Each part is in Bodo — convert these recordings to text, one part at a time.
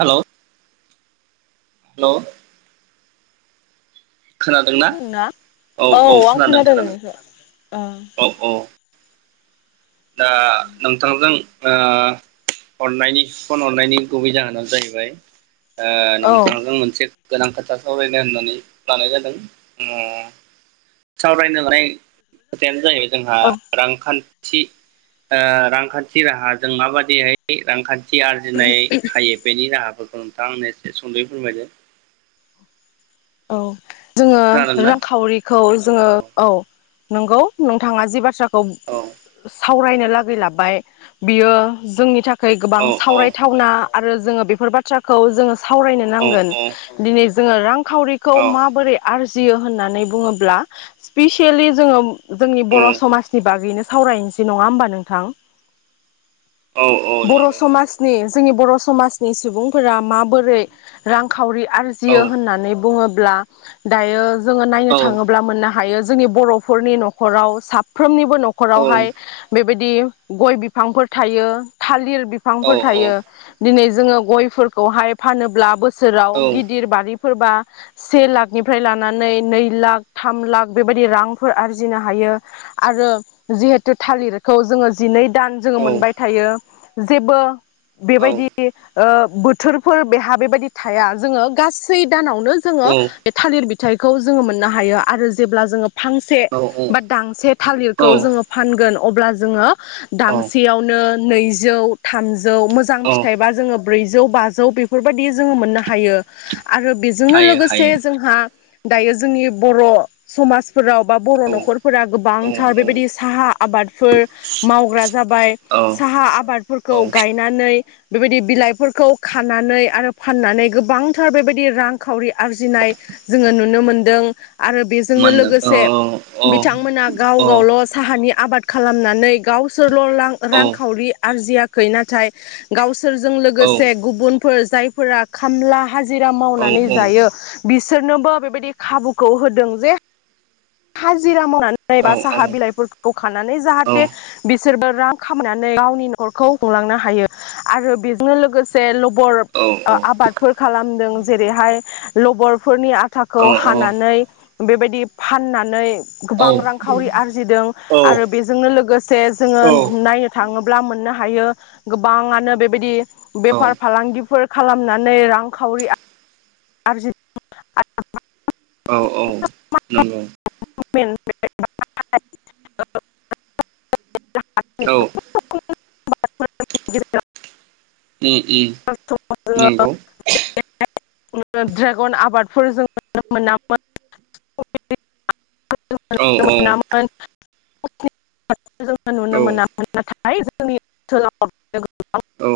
हेलौ हेलौ खोनादोंना होन ना औ आं खोनादों नोंनिखौ औ दा नोंथांजों ओ हरनायनि फन हरनायनि गुबै जाहोनानो जाहैबाय ओ नोंथांजों मोनसे गोनां खोथा सावरायनो होननानै लानाय जादों उम सावरायनो लानाय खोथायानो जाहैबाय जोंहा औ रांखान्थ थि ओ रांखान्थि राहाजों माबायदिहाय बेरांखान्थ थि आरजिनाय हायो बेनि राहाफोर नोंथाङा आंनो एसे सुंदयै फोरमायदो औ जोङो खोनादोंना रांखावरिखौ जोङो औ नंगौ नोंथाङा जि बाथ्रा खौ औ सावरायनो लागै लाबाय बियो जोंनि थाख खै गोबां औ सावरायथावना आरो जोङो बेफोर बाथ्राखौ जोङो सावरायनो नांगोन औ औ दिनै जोङो रां खावरिखौ औ माबोरै आरजि जियो होननानै बुङोब्ला स्पेसियेलि जोङो जोंनि बर' औ समाजनि बागैनो सावरायनोसै नङा होमबा नोंथां? औ औ बर' नंगौ समाजनि जोंनि बर' समाजनि सुबुंफोरा माबोरै रांखावरि औ आरजियो होननानै बुङोब्ला दायो जोङो नायनो औ थाङोब्ला मोन्ना हायो जोंनि बर'फोरनि न'खराव साफ्रोमनि बो औ न'खरावहाय बे बायदि गय बिफांफोर थायो थालिर औ बिफांफोर थायो दिनै जोङो गयफोरखौहाय फानोब्ला बो सोराव औ गिदिर बारि फोरबा से लाखनिफ्राय लानानै नै लाख थाम लाख बेबायदि रांफोर आरजिनो हायो आरो जिहेतु थालिरखौ जोङो जिनै दान जोङो मोनबाय थायो जेबो बेबायदि ओ बोथोरफोर बेहा बेबायदि थाया जोङो गासै दानावनो जोङो बे थालिर बि थाइखौ जोङो मोननो हायो आरो जेब्ला जोङो फांसे औ बा दांसे औ थालिरखौ जोङो फानगोन अब्ला जोङो औ दांसेयावनो नैजौ थाम जौ मोजां औ फिथाइबा जोङो ब्रैजौ बाजौ बेफोरबायदि जोङो मोननो हायो आरो जोंनो हायो लोगोसे हायो जोंहा दायो जोंनि बर' समाज फोराव बा बर' औ न'खरफोरा औ गोबांथार बेबायदि साहा आबादफोर मावग्रा जाबाय औ साहा आबादफोरखौ औ गायनानै बेबायदि बिलाइफोरखौ खानानै आरो फाननानै गोबांथार बेबायदि रां खावरि आरजिनाय जोङो नुनो मोनदों आरो बेजोंनो मोनदों लोगोसे औ बिथांमोना गाव औ गावल' साहानि। आबाद खालामनानै गाव सोरल' रां औ रांखावरि आर्जियाखै नाथाय गाव सोरजों औ लोगोसे गुबुन फोर जायफोरा खामला हाजिरा औ मावनानै जायो बि बिसोरनोबो बेबायदि खाबुखौ होदों हाजिरा जों साहा बिलाइखौ जों खानानै जाहाथे बिसोर बिसोरबो रां खामायनानै गावनि न'खरखौ हमलांनो हायो आरो बेजों लोगोसे बर आबादफोर खालामदों जेरैहाय लबरफोरनि आथाखौ हानानै बेबायदि फाननानै गोबां रांखावरि आरजिदों आरो बेजोंनो लोगोसे जोङो नायनो थाङोब्ला मोननो हायो। थायो गोबाङानो बेबायदि बेफार औ फालांगिफोर खालामनानै रांखावरि आरजि औ औ नंगौ [unintelligible] औ [unintelligible] उम उम नंगौ ड्रागन आबादफोर जों नुनो मोनामोन। औ औ मोनामोन [inaudible] जोङो नुनो मोनामोन नाथाय [unintelligible] औ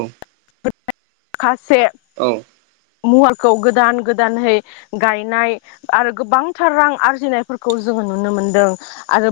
माखासे औ मुवाखौ गोदान गोदानहै गायनाय आरो गोबांथार रां आरजिनायफोरखौ जोङो नुनो मोनदों आरो